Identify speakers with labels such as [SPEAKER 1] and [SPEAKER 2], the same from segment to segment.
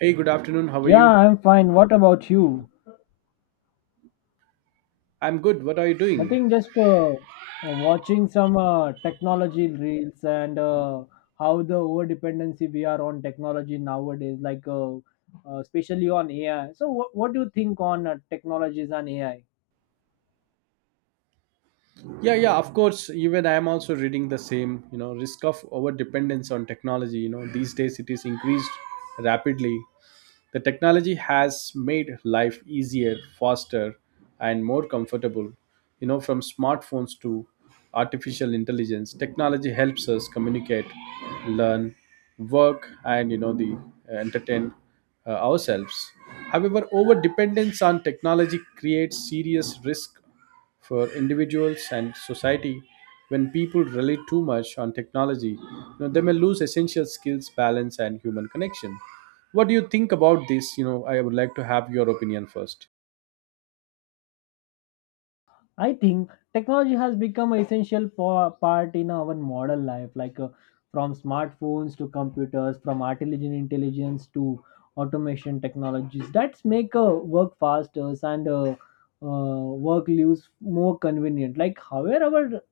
[SPEAKER 1] Hey, good afternoon. How are
[SPEAKER 2] Yeah,
[SPEAKER 1] you?
[SPEAKER 2] I'm fine. What about you?
[SPEAKER 1] I'm good. What are you doing?
[SPEAKER 2] Nothing, just watching some technology reels and how the over dependency we are on technology nowadays, like especially on AI. So, what do you think on technologies and AI?
[SPEAKER 1] Yeah, yeah, of course. Even I'm also reading the same, you know, risk of over dependence on technology. You know, these days it is increased rapidly. The technology has made life easier, faster, and more comfortable. You know, from smartphones to artificial intelligence, technology helps us communicate, learn, work, and you know, the entertain ourselves. However, over dependence on technology creates serious risk for individuals and society. When people rely too much on technology, you know, they may lose essential skills, balance, and human connection. What do you think about this? You know, I would like to have your opinion first.
[SPEAKER 2] I think technology has become an essential for, part in our modern life, like from smartphones to computers, from artificial intelligence to automation technologies. That's make work faster and work lives more convenient. Like, however, our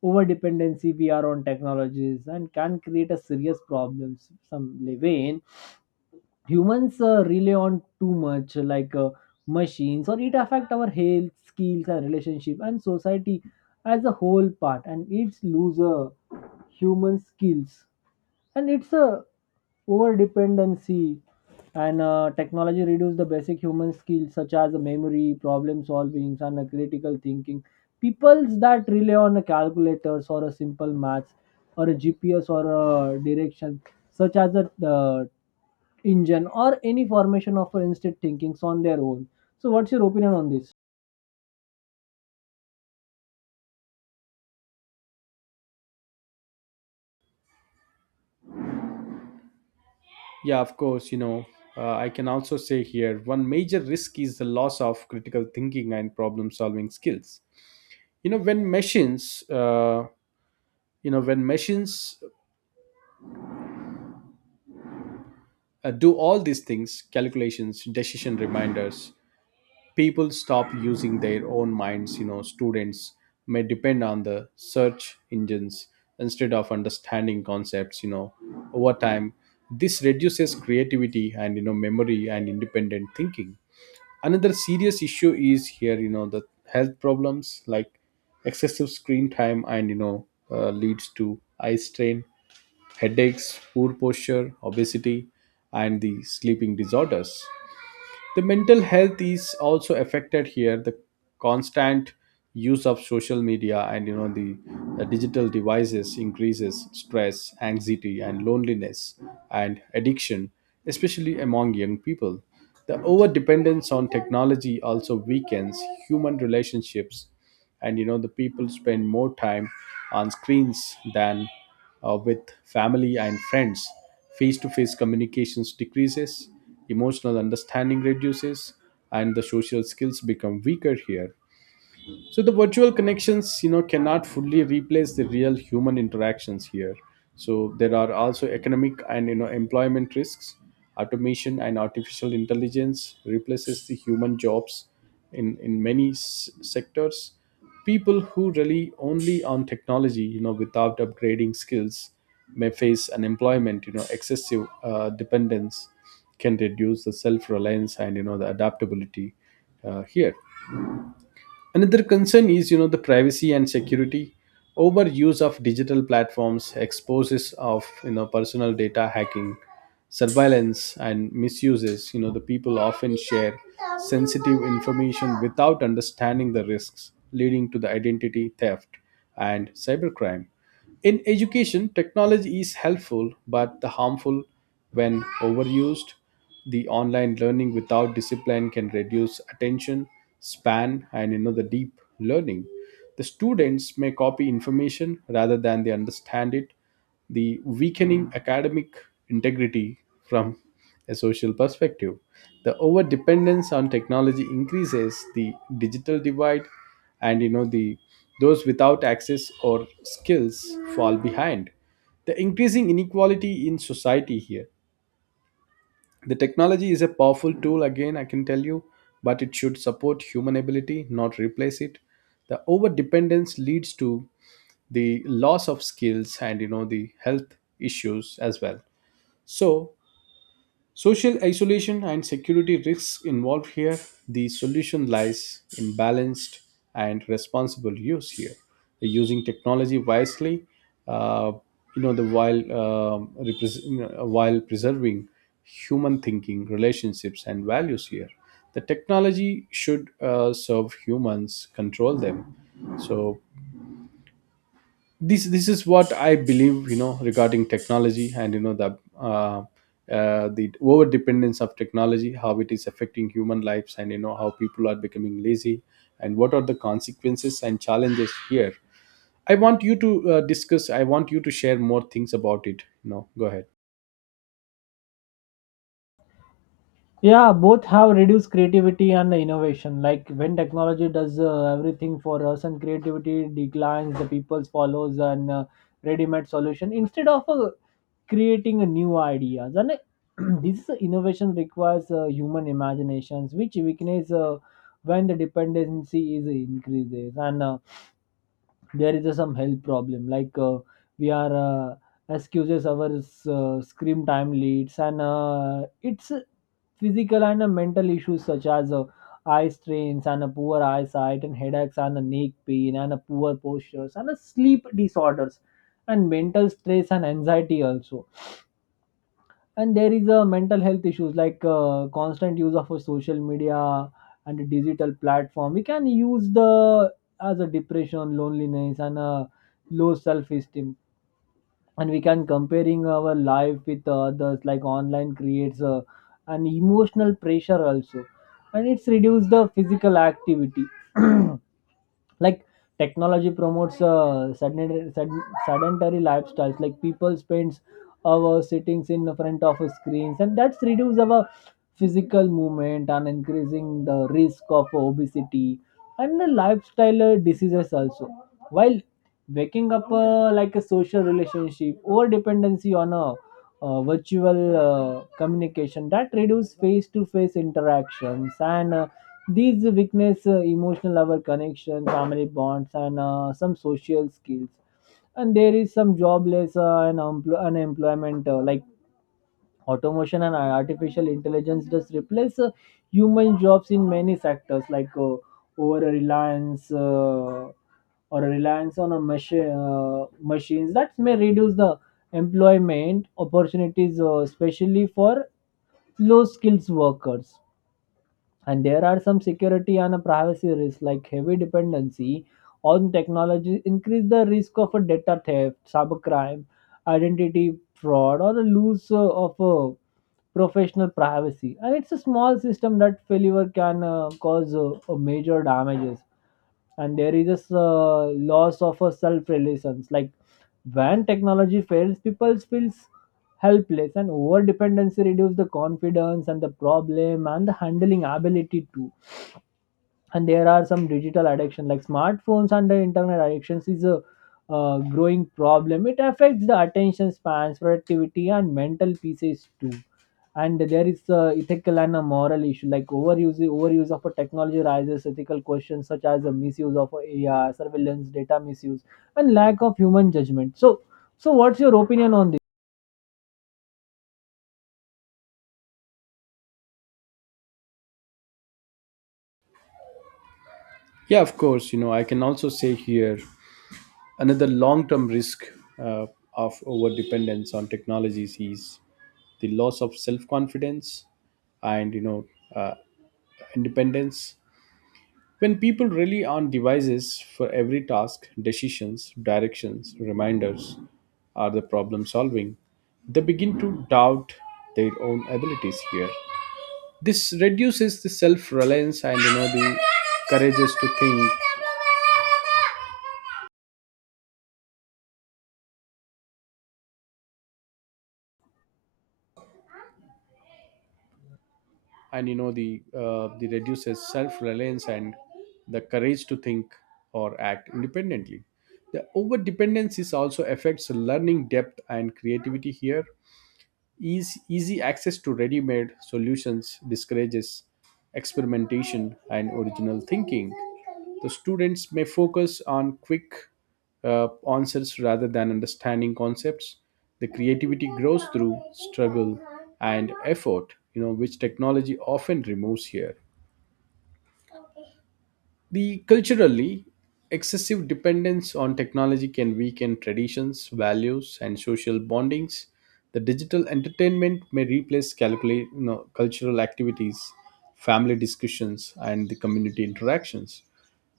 [SPEAKER 2] over dependency we are on technologies and can create a serious problems some way humans rely on too much like machines or it affect our health skills and relationship and society as a whole part and it's lose human skills and it's a over dependency and technology reduces the basic human skills such as memory, problem solving, and critical thinking. Peoples that rely on a calculators or a simple maths or a GPS or a direction, such as a engine or any formation of instant thinkings on their own. So, what's your opinion on this?
[SPEAKER 1] Yeah, of course. I can also say here, one major risk is the loss of critical thinking and problem solving skills. you know when machines uh, you know, when machines do all these things, calculations, decision, reminders, people stop using their own minds. You know, students may depend on the search engines instead of understanding concepts. You know, over time, this reduces creativity and, you know, memory and independent thinking. Another serious issue is here, you know, the health problems, like excessive screen time, and leads to eye strain, headaches, poor posture, obesity, and the sleeping disorders. The mental health is also affected here. The constant use of social media and, you know, the digital devices increases stress, anxiety, and loneliness, and addiction, especially among young people. The over dependence on technology also weakens human relationships, and, you know, the people spend more time on screens than with family and friends. Face to face communications decreases, emotional understanding reduces, and the social skills become weaker here. So the virtual connections, you know, cannot fully replace the real human interactions here. So there are also economic and, you know, employment risks. Automation and artificial intelligence replaces the human jobs in many sectors. People who rely only on technology, you know, without upgrading skills, may face unemployment. You know, excessive dependence can reduce the self reliance and, you know, the adaptability here. Another concern is, you know, the privacy and security. Overuse of digital platforms exposes of, you know, personal data, hacking, surveillance, and misuses. You know, the people often share sensitive information without understanding the risks, leading to the identity theft and cybercrime. In education, technology is helpful but the harmful when overused. The online learning without discipline can reduce attention span and, you know, the deep learning. The students may copy information rather than they understand it, the weakening academic integrity from a social perspective. The over dependence on technology increases the digital divide, and, you know, the those without access or skills fall behind. The increasing inequality in society here. The technology is a powerful tool, again, I can tell you, but it should support human ability, not replace it. The over dependence leads to the loss of skills and, you know, the health issues as well, so social isolation and security risks involved here. The solution lies in balanced and responsible use here, using technology wisely. uh, you know, the while preserving human thinking, relationships, and values here. The technology should serve humans, control them. So this is what I believe, you know, regarding technology and the over dependence of technology, how it is affecting human lives, and, you know, how people are becoming lazy, and what are the consequences and challenges here. I want you to discuss. I want you to share more things about it, you know. Go ahead.
[SPEAKER 2] Yeah, both have reduced creativity and innovation. Like when technology does everything for us and creativity declines, the people follows and ready-made solution instead of a creating a new ideas and this innovation requires human imaginations which weakness when the dependency is increases and there is some health problem like we are excuses our screen time leads and it's physical and mental issues such as eye strains and a poor eyesight and headaches and a neck pain and a poor postures and a sleep disorders and mental stress and anxiety also and there is a mental health issues like constant use of a social media and a digital platform we can use the as a depression loneliness and a low self-esteem and we can comparing our life with others like online creates a, an emotional pressure also and it's reduce the physical activity like technology promotes sedentary lifestyles like people spends our sittings in front of screens and that's reduce our physical movement and increasing the risk of obesity and the lifestyle diseases also while waking up like a social relationship or dependency on a virtual communication that reduce face to face interactions and these weakness, emotional our connection, family bonds, and some social skills. And there is some jobless and unemployment, like automation and artificial intelligence, does replace human jobs in many sectors, like over reliance. Or a reliance on a machines that may reduce the employment opportunities especially for low skills workers and there are some security and a privacy risks like heavy dependency on technology increase the risk of a data theft cybercrime identity fraud or a loss of professional privacy and it's a small system that failure can cause a major damages and there is this loss of a self-reliance like when technology fails people feels helpless and over dependency reduce the confidence and the problem and the handling ability too and there are some digital addiction like smartphones and the internet addictions is a growing problem it affects the attention spans productivity and mental pieces too and there is a ethical and a moral issue like overuse of a technology raises ethical questions such as the misuse of AI, surveillance data misuse and lack of human judgment so so what's your opinion on this?
[SPEAKER 1] Yeah, of course. You know, I can also say here, another long term risk uh, of over dependence on technologies is the loss of self confidence and, you know, uh, independence. When people rely on devices for every task, decisions, directions, reminders, or the problem solving, they begin to doubt their own abilities here. This reduces the self-reliance and, you know, the courageous to think and the reduces self-reliance and the courage to think or act independently. The over dependence is also affects learning depth and creativity here. Easy access to ready made solutions discourages experimentation and original thinking. The students may focus on quick answers rather than understanding concepts. The creativity grows through struggle and effort, you know, which technology often removes here. The culturally excessive dependence on technology can weaken traditions, values, and social bondings. The digital entertainment may replace calculate, you know, cultural activities, family discussions, and the community interactions.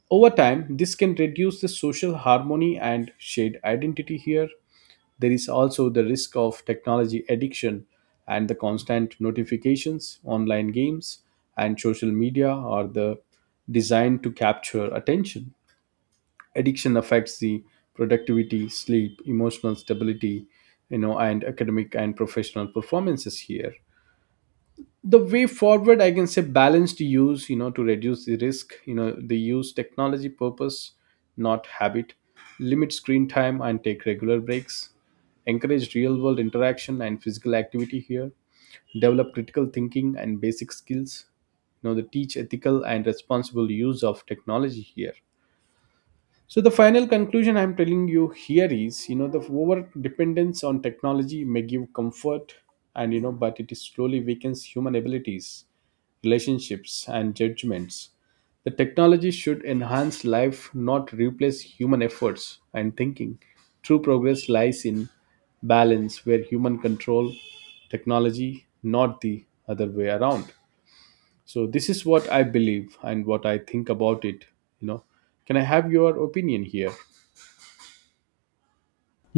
[SPEAKER 1] Over time, this can reduce the social harmony and shared identity here. There is also the risk of technology addiction, and the constant notifications, online games, and social media are the designed to capture attention. Addiction affects the productivity, sleep, emotional stability, you know, and academic and professional performances here. The way forward, I can say, balanced use, you know, to reduce the risk, you know, they use technology purpose, not habit. Limit screen time and take regular breaks. Encourage real world interaction and physical activity here. Develop critical thinking and basic skills. You know, they teach ethical and responsible use of technology here. So the final conclusion I'm telling you here is, you know, the over dependence on technology may give comfort, and, you know, but it is slowly weakens human abilities, relationships, and judgments. The technology should enhance life, not replace human efforts and thinking. True progress lies in balance where human control technology, not the other way around. So this is what I believe and what I think about it. You know, can I have your opinion here?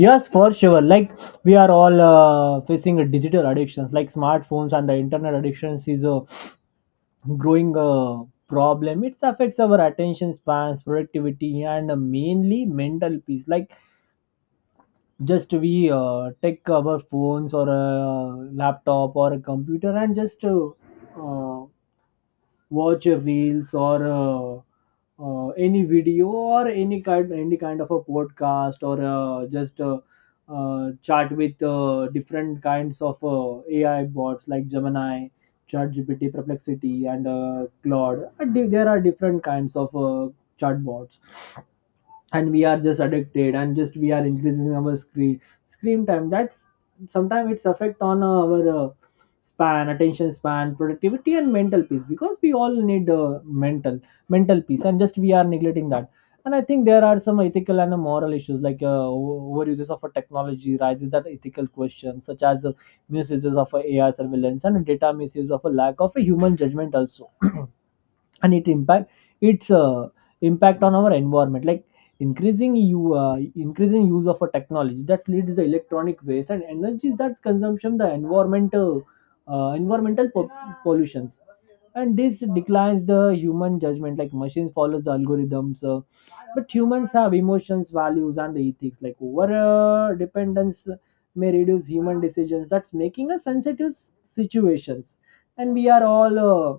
[SPEAKER 2] Yes, for sure. Like we are all facing a digital addiction like smartphones and the internet addictions is a growing problem it affects our attention spans productivity and mainly mental peace like just we take our phones or a laptop or a computer and just uh, watch reels or any video or any kind of a podcast or just chat with different kinds of AI bots like Gemini, ChatGPT, Perplexity, and Claude. And there are different kinds of chatbots and we are just addicted and just we are increasing our screen time that's sometimes it's affect on our span attention span productivity and mental peace because we all need mental mental peace and just we are neglecting that and I think there are some ethical and moral issues like overuses of a technology raises that ethical question such as misuses of ai surveillance and data misuse of a lack of a human judgment also and it impact its impact on our environment like increasing use of a technology that leads the electronic waste and energies that's consumption the environmental environmental pollutions and this declines the human judgment like machines follows the algorithms but humans have emotions values and the ethics like over dependence may reduce human decisions that's making a sensitive situations and we are all uh,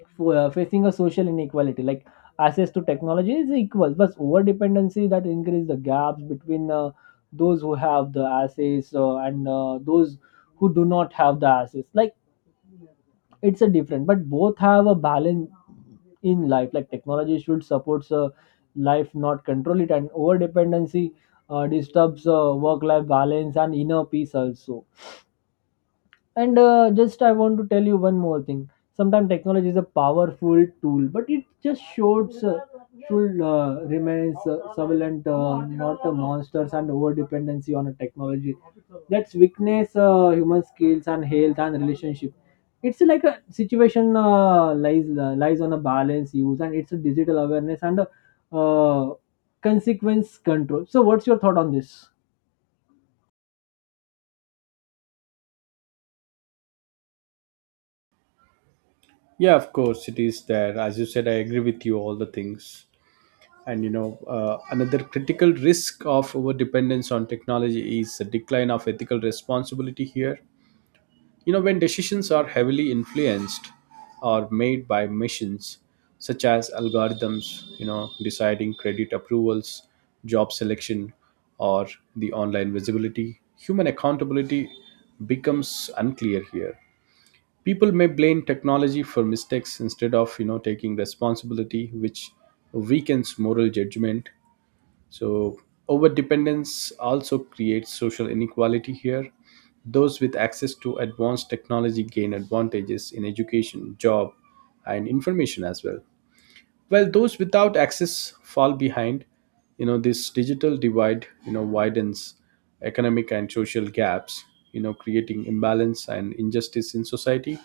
[SPEAKER 2] f- uh, facing a social inequality like access to technology is equal but over dependency that increase the gaps between those who have the access and those who do not have the access like it's a different but both have a balance in life like technology should supports life not control it and over dependency disturbs work life balance and inner peace also and just I want to tell you one more thing. Sometimes technology is a powerful tool, but it just shows should remains surveillance, not a monsters and over dependency on a technology. That's weakness, human skills and health and relationship. It's like a situation lies on a balance use, and it's a digital awareness and a, uh, consequence control. So, what's your thought on this?
[SPEAKER 1] Yeah, of course, it is there. As you said, I agree with you all the things. And you know Another critical risk of over dependence on technology is the decline of ethical responsibility here. You know, when decisions are heavily influenced or made by machines, such as algorithms, you know, deciding credit approvals, job selection, or the online visibility, human accountability becomes unclear here. People may blame technology for mistakes instead of, you know, taking responsibility, which weakens moral judgment. So, overdependence also creates social inequality here. Those with access to advanced technology gain advantages in education, job, and information as well. While those without access fall behind, you know, this digital divide, you know, widens economic and social gaps, you know, creating imbalance and injustice in society.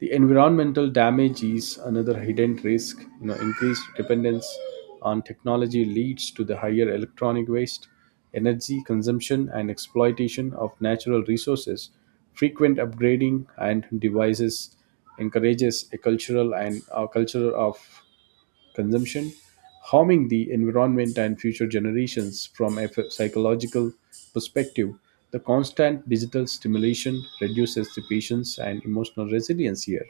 [SPEAKER 1] The environmental damage is another hidden risk. You know, increased dependence on technology leads to the higher electronic waste, energy consumption, and exploitation of natural resources. Frequent upgrading and devices encourages a cultural and a culture of consumption, harming the environment and future generations, from a psychological perspective. The constant digital stimulation reduces the patience and emotional resilience here.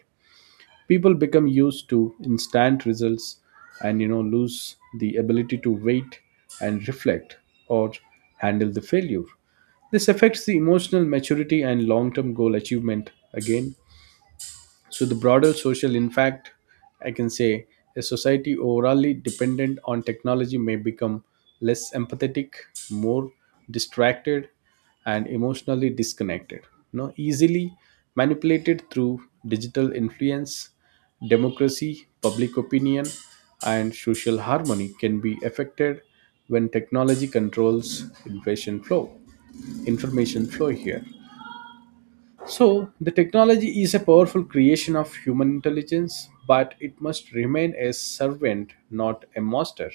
[SPEAKER 1] People become used to instant results and, you know, lose the ability to wait and reflect or handle the failure. This affects the emotional maturity and long term goal achievement again. So the broader social, in fact, I can say, a society overly dependent on technology may become less empathetic, more distracted, and emotionally disconnected. You know, easily manipulated through digital influence, democracy, public opinion, and social harmony can be affected when technology controls information flow. Information flow here. So, the technology is a powerful creation of human intelligence, but it must remain a servant, not a master.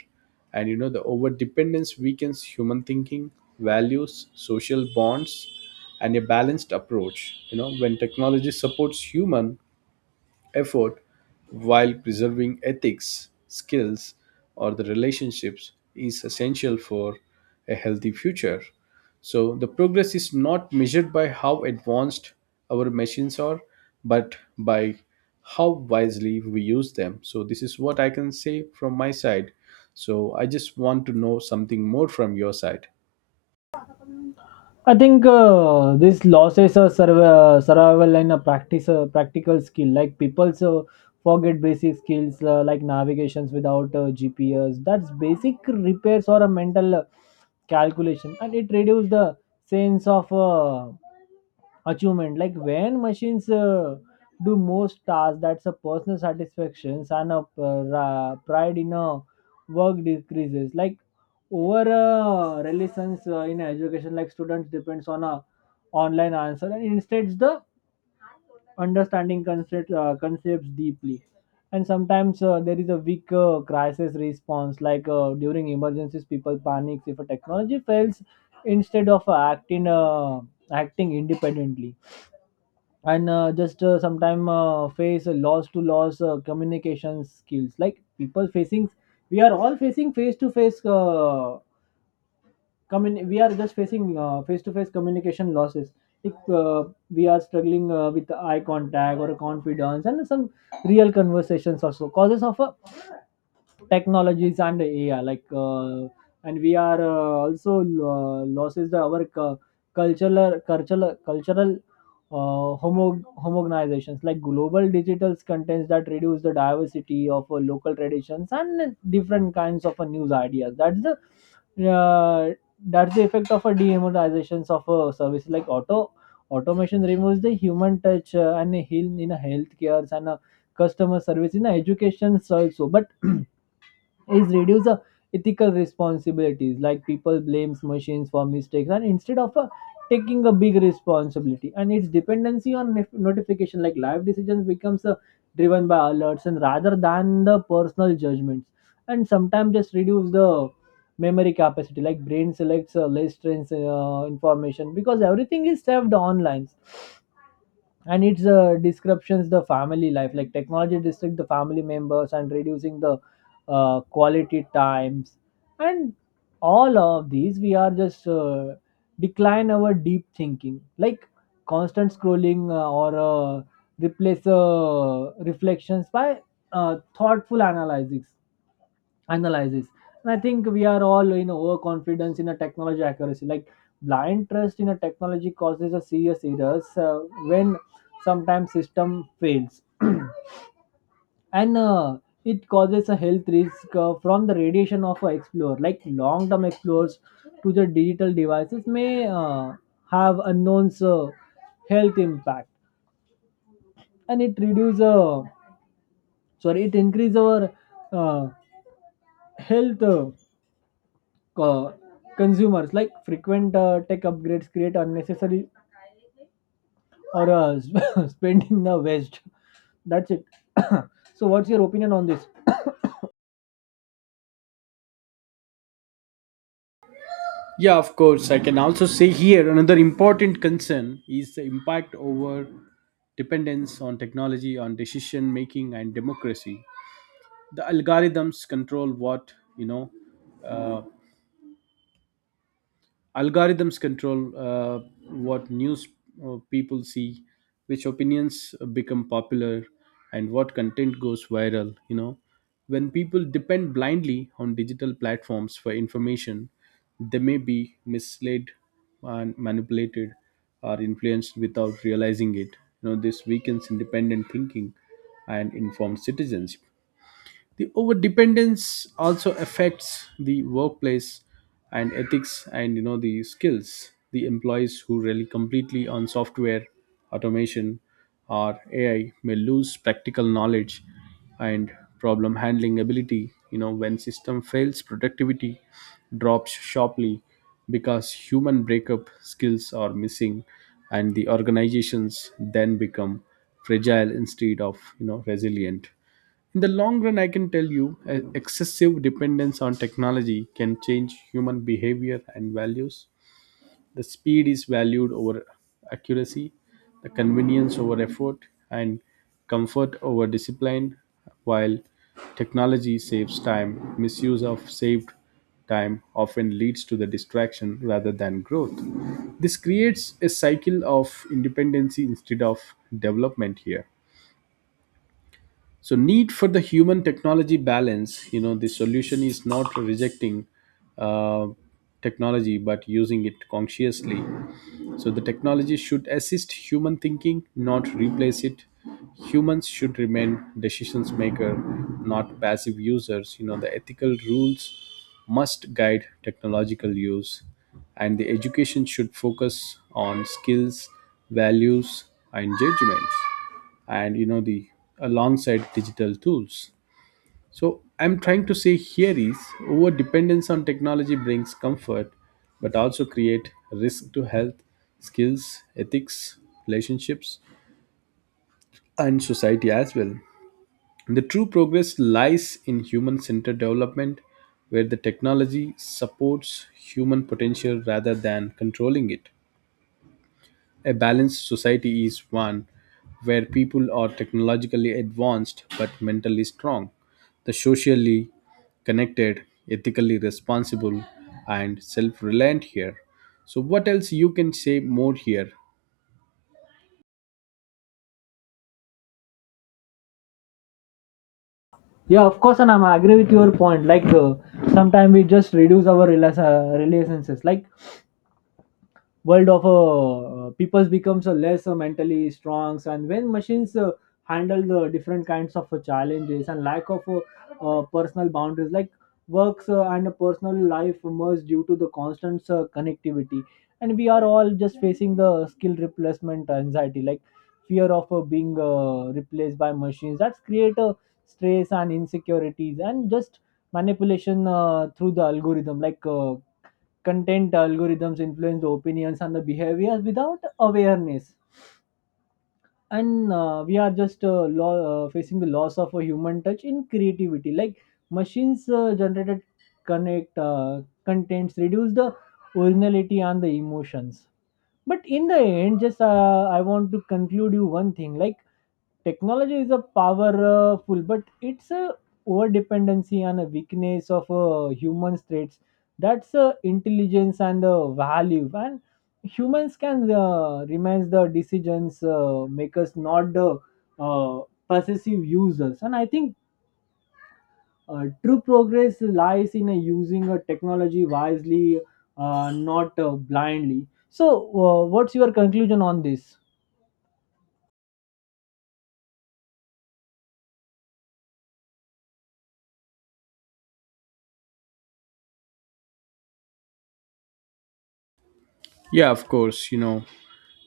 [SPEAKER 1] And, you know, the over dependence weakens human thinking, values, social bonds, and a balanced approach. You know, when technology supports human effort while preserving ethics, skills, or the relationships is essential for a healthy future. So, the progress is not measured by how advanced our machines are, but by how wisely we use them. So, this is what I can say from my side. So, I just want to know something more from your side.
[SPEAKER 2] I think this losses a survival and a practice practical skill. Like people so forget basic skills like navigations without GPS. That's basic repairs or a mental calculation, and it reduces the sense of achievement like when machines do most tasks that's a personal satisfaction and a pride in a work decreases like over relations in education like students depends on a online answer and instead the understanding concepts deeply and sometimes there is a weak crisis response like during emergencies people panics if a technology fails instead of acting independently and just sometime face loss communication skills like people facing we are all facing face to face we are just facing face to face communication losses if we are struggling with eye contact or confidence and some real conversations also causes of a technologies and AI. Like, and we are also losses the our cultural homogenizations like global digital contents that reduce the diversity of local traditions and different kinds of news ideas. That's the effect of a demonetizations of a service like automation removes the human touch and heal in a healthcare and a customer service in a education also but is reduce the ethical responsibilities like people blames machines for mistakes and instead of taking a big responsibility and its dependency on notification like life decisions becomes driven by alerts and rather than the personal judgments and sometimes just reduce the memory capacity like brain selects less trains information because everything is saved online and it's descriptions the family life like technology district the family members and reducing the quality times and all of these we are just decline our deep thinking like constant scrolling or replace reflections by thoughtful analysis and I think we are all in overconfidence in a technology accuracy like blind trust in a technology causes a serious errors when sometimes system fails and it causes a health risk from the radiation of a explorer like long term explorers to the digital devices may have unknown health impact and it reduce sorry it increase our uh, health uh, consumers like frequent tech upgrades create unnecessary or spending the waste. That's it. So what's your opinion on this?
[SPEAKER 1] Yeah, of course. I can also say here, another important concern is the impact over dependence on technology, on decision making, and democracy. The algorithms control what you know, uh, Algorithms control what news people see, which opinions become popular, and what content goes viral. You know, when people depend blindly on digital platforms for information, they may be misled and manipulated or influenced without realizing it. You know, this weakens independent thinking and informed citizens. The overdependence also affects the workplace and ethics and, you know, the skills. The employees who rely completely on software, automation, or AI may lose practical knowledge and problem handling ability. You know, when system fails, productivity drops sharply because human breakup skills are missing, and the organizations then become fragile instead of, you know, resilient. In the long run, I can tell you, excessive dependence on technology can change human behavior and values. The speed is valued over accuracy, the convenience over effort, and comfort over discipline, while technology saves time. Misuse of saved time often leads to the distraction rather than growth. This creates a cycle of independency instead of development here, so need for the human technology balance. You know, the solution is not rejecting uh, technology but using it consciously. So the technology should assist human thinking, not replace it. Humans should remain decisions maker, not passive users. You know, the ethical rules must guide technological use, and the education should focus on skills, values, and judgments. And you know, the alongside digital tools. So I'm trying to say here is over dependence on technology brings comfort but also create risk to health, skills, ethics, relationships, and society as well. The true progress lies in human centered development, where the technology supports human potential rather than controlling it. A balanced society is one where people are technologically advanced but mentally strong, the socially connected, ethically responsible, and self-reliant here. So what else you can say more here?
[SPEAKER 2] Yeah, of course, and I'm agree with your point. Like sometimes we just reduce our reliances like world of people becomes a less mentally strong and when machines handle the different kinds of challenges and lack of personal boundaries like works and personal life merge due to the constant connectivity and we are all just facing the skill replacement anxiety like fear of being replaced by machines that's create a stress and insecurities and just manipulation through the algorithm like content algorithms influence the opinions and the behaviors without awareness and we are just facing the loss of a human touch in creativity like machines generated connect contents reduce the originality and the emotions but in the end just I want to conclude you one thing. Like technology is a powerful but it's a over dependency and a weakness of human traits that's intelligence and value and humans can remains the decisions makers not the uh, possessive users and I think true progress lies in using a technology wisely not blindly. So what's your conclusion on this?
[SPEAKER 1] Yeah, of course. You know,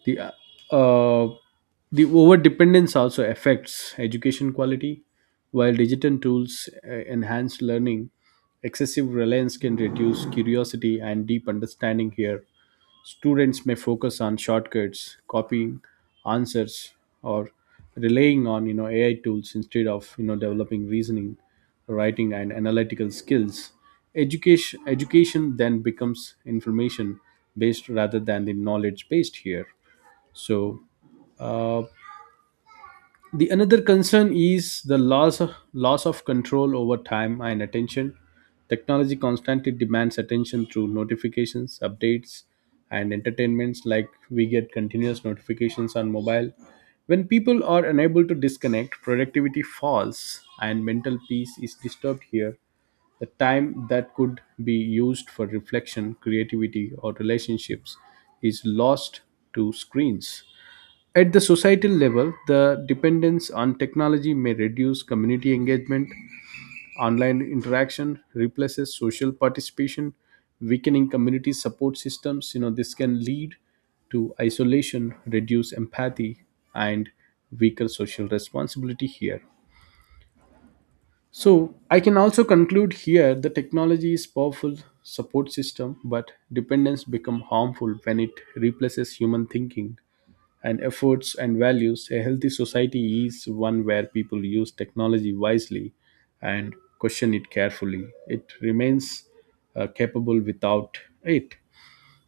[SPEAKER 1] the uh, uh, the over dependence also affects education quality. While digital tools enhance learning, excessive reliance can reduce curiosity and deep understanding here. Students may focus on shortcuts, copying answers, or relying on, you know, AI tools instead of, you know, developing reasoning, writing, and analytical skills. Education then becomes information based rather than the knowledge based here. So, uh, the another concern is the loss of control over time and attention. Technology constantly demands attention through notifications, updates, and entertainments. Like we get continuous notifications on mobile. When people are unable to disconnect, productivity falls and mental peace is disturbed here. The time that could be used for reflection, creativity, or relationships is lost to screens. At the societal level, the dependence on technology may reduce community engagement. Online interaction replaces social participation, weakening community support systems. You know, this can lead to isolation, reduce empathy, and weaker social responsibility here. So, I can also conclude here the technology is powerful support system, but dependence become harmful when it replaces human thinking and efforts and values. A healthy society is one where people use technology wisely and question it carefully. It remains capable without it.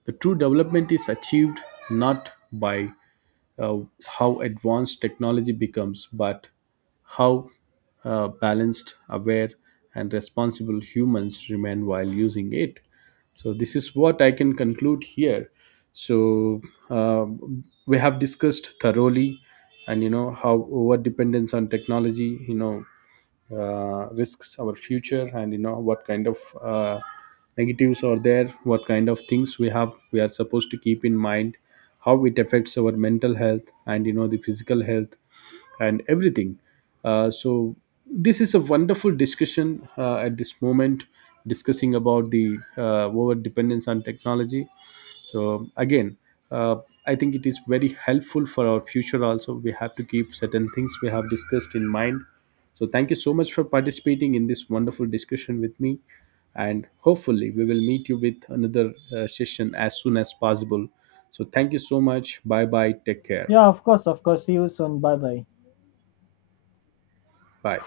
[SPEAKER 1] The true development is achieved not by uh, how advanced technology becomes, but how balanced, aware, and responsible humans remain while using it. So, this is what I can conclude here. So, uh, we have discussed thoroughly, and you know how over dependence on technology, you know, risks our future, and you know what kind of negatives are there, what kind of things we are supposed to keep in mind, how it affects our mental health and you know the physical health and everything. So this is a wonderful discussion at this moment, discussing about the over dependence on technology. So again, uh, I think it is very helpful for our future. Also we have to keep certain things we have discussed in mind. So thank you so much for participating in this wonderful discussion with me, and hopefully we will meet you with another session as soon as possible. So thank you so much. Bye bye, take care.
[SPEAKER 2] Yeah, of course. Of course, see you soon. Bye bye.
[SPEAKER 1] Bye.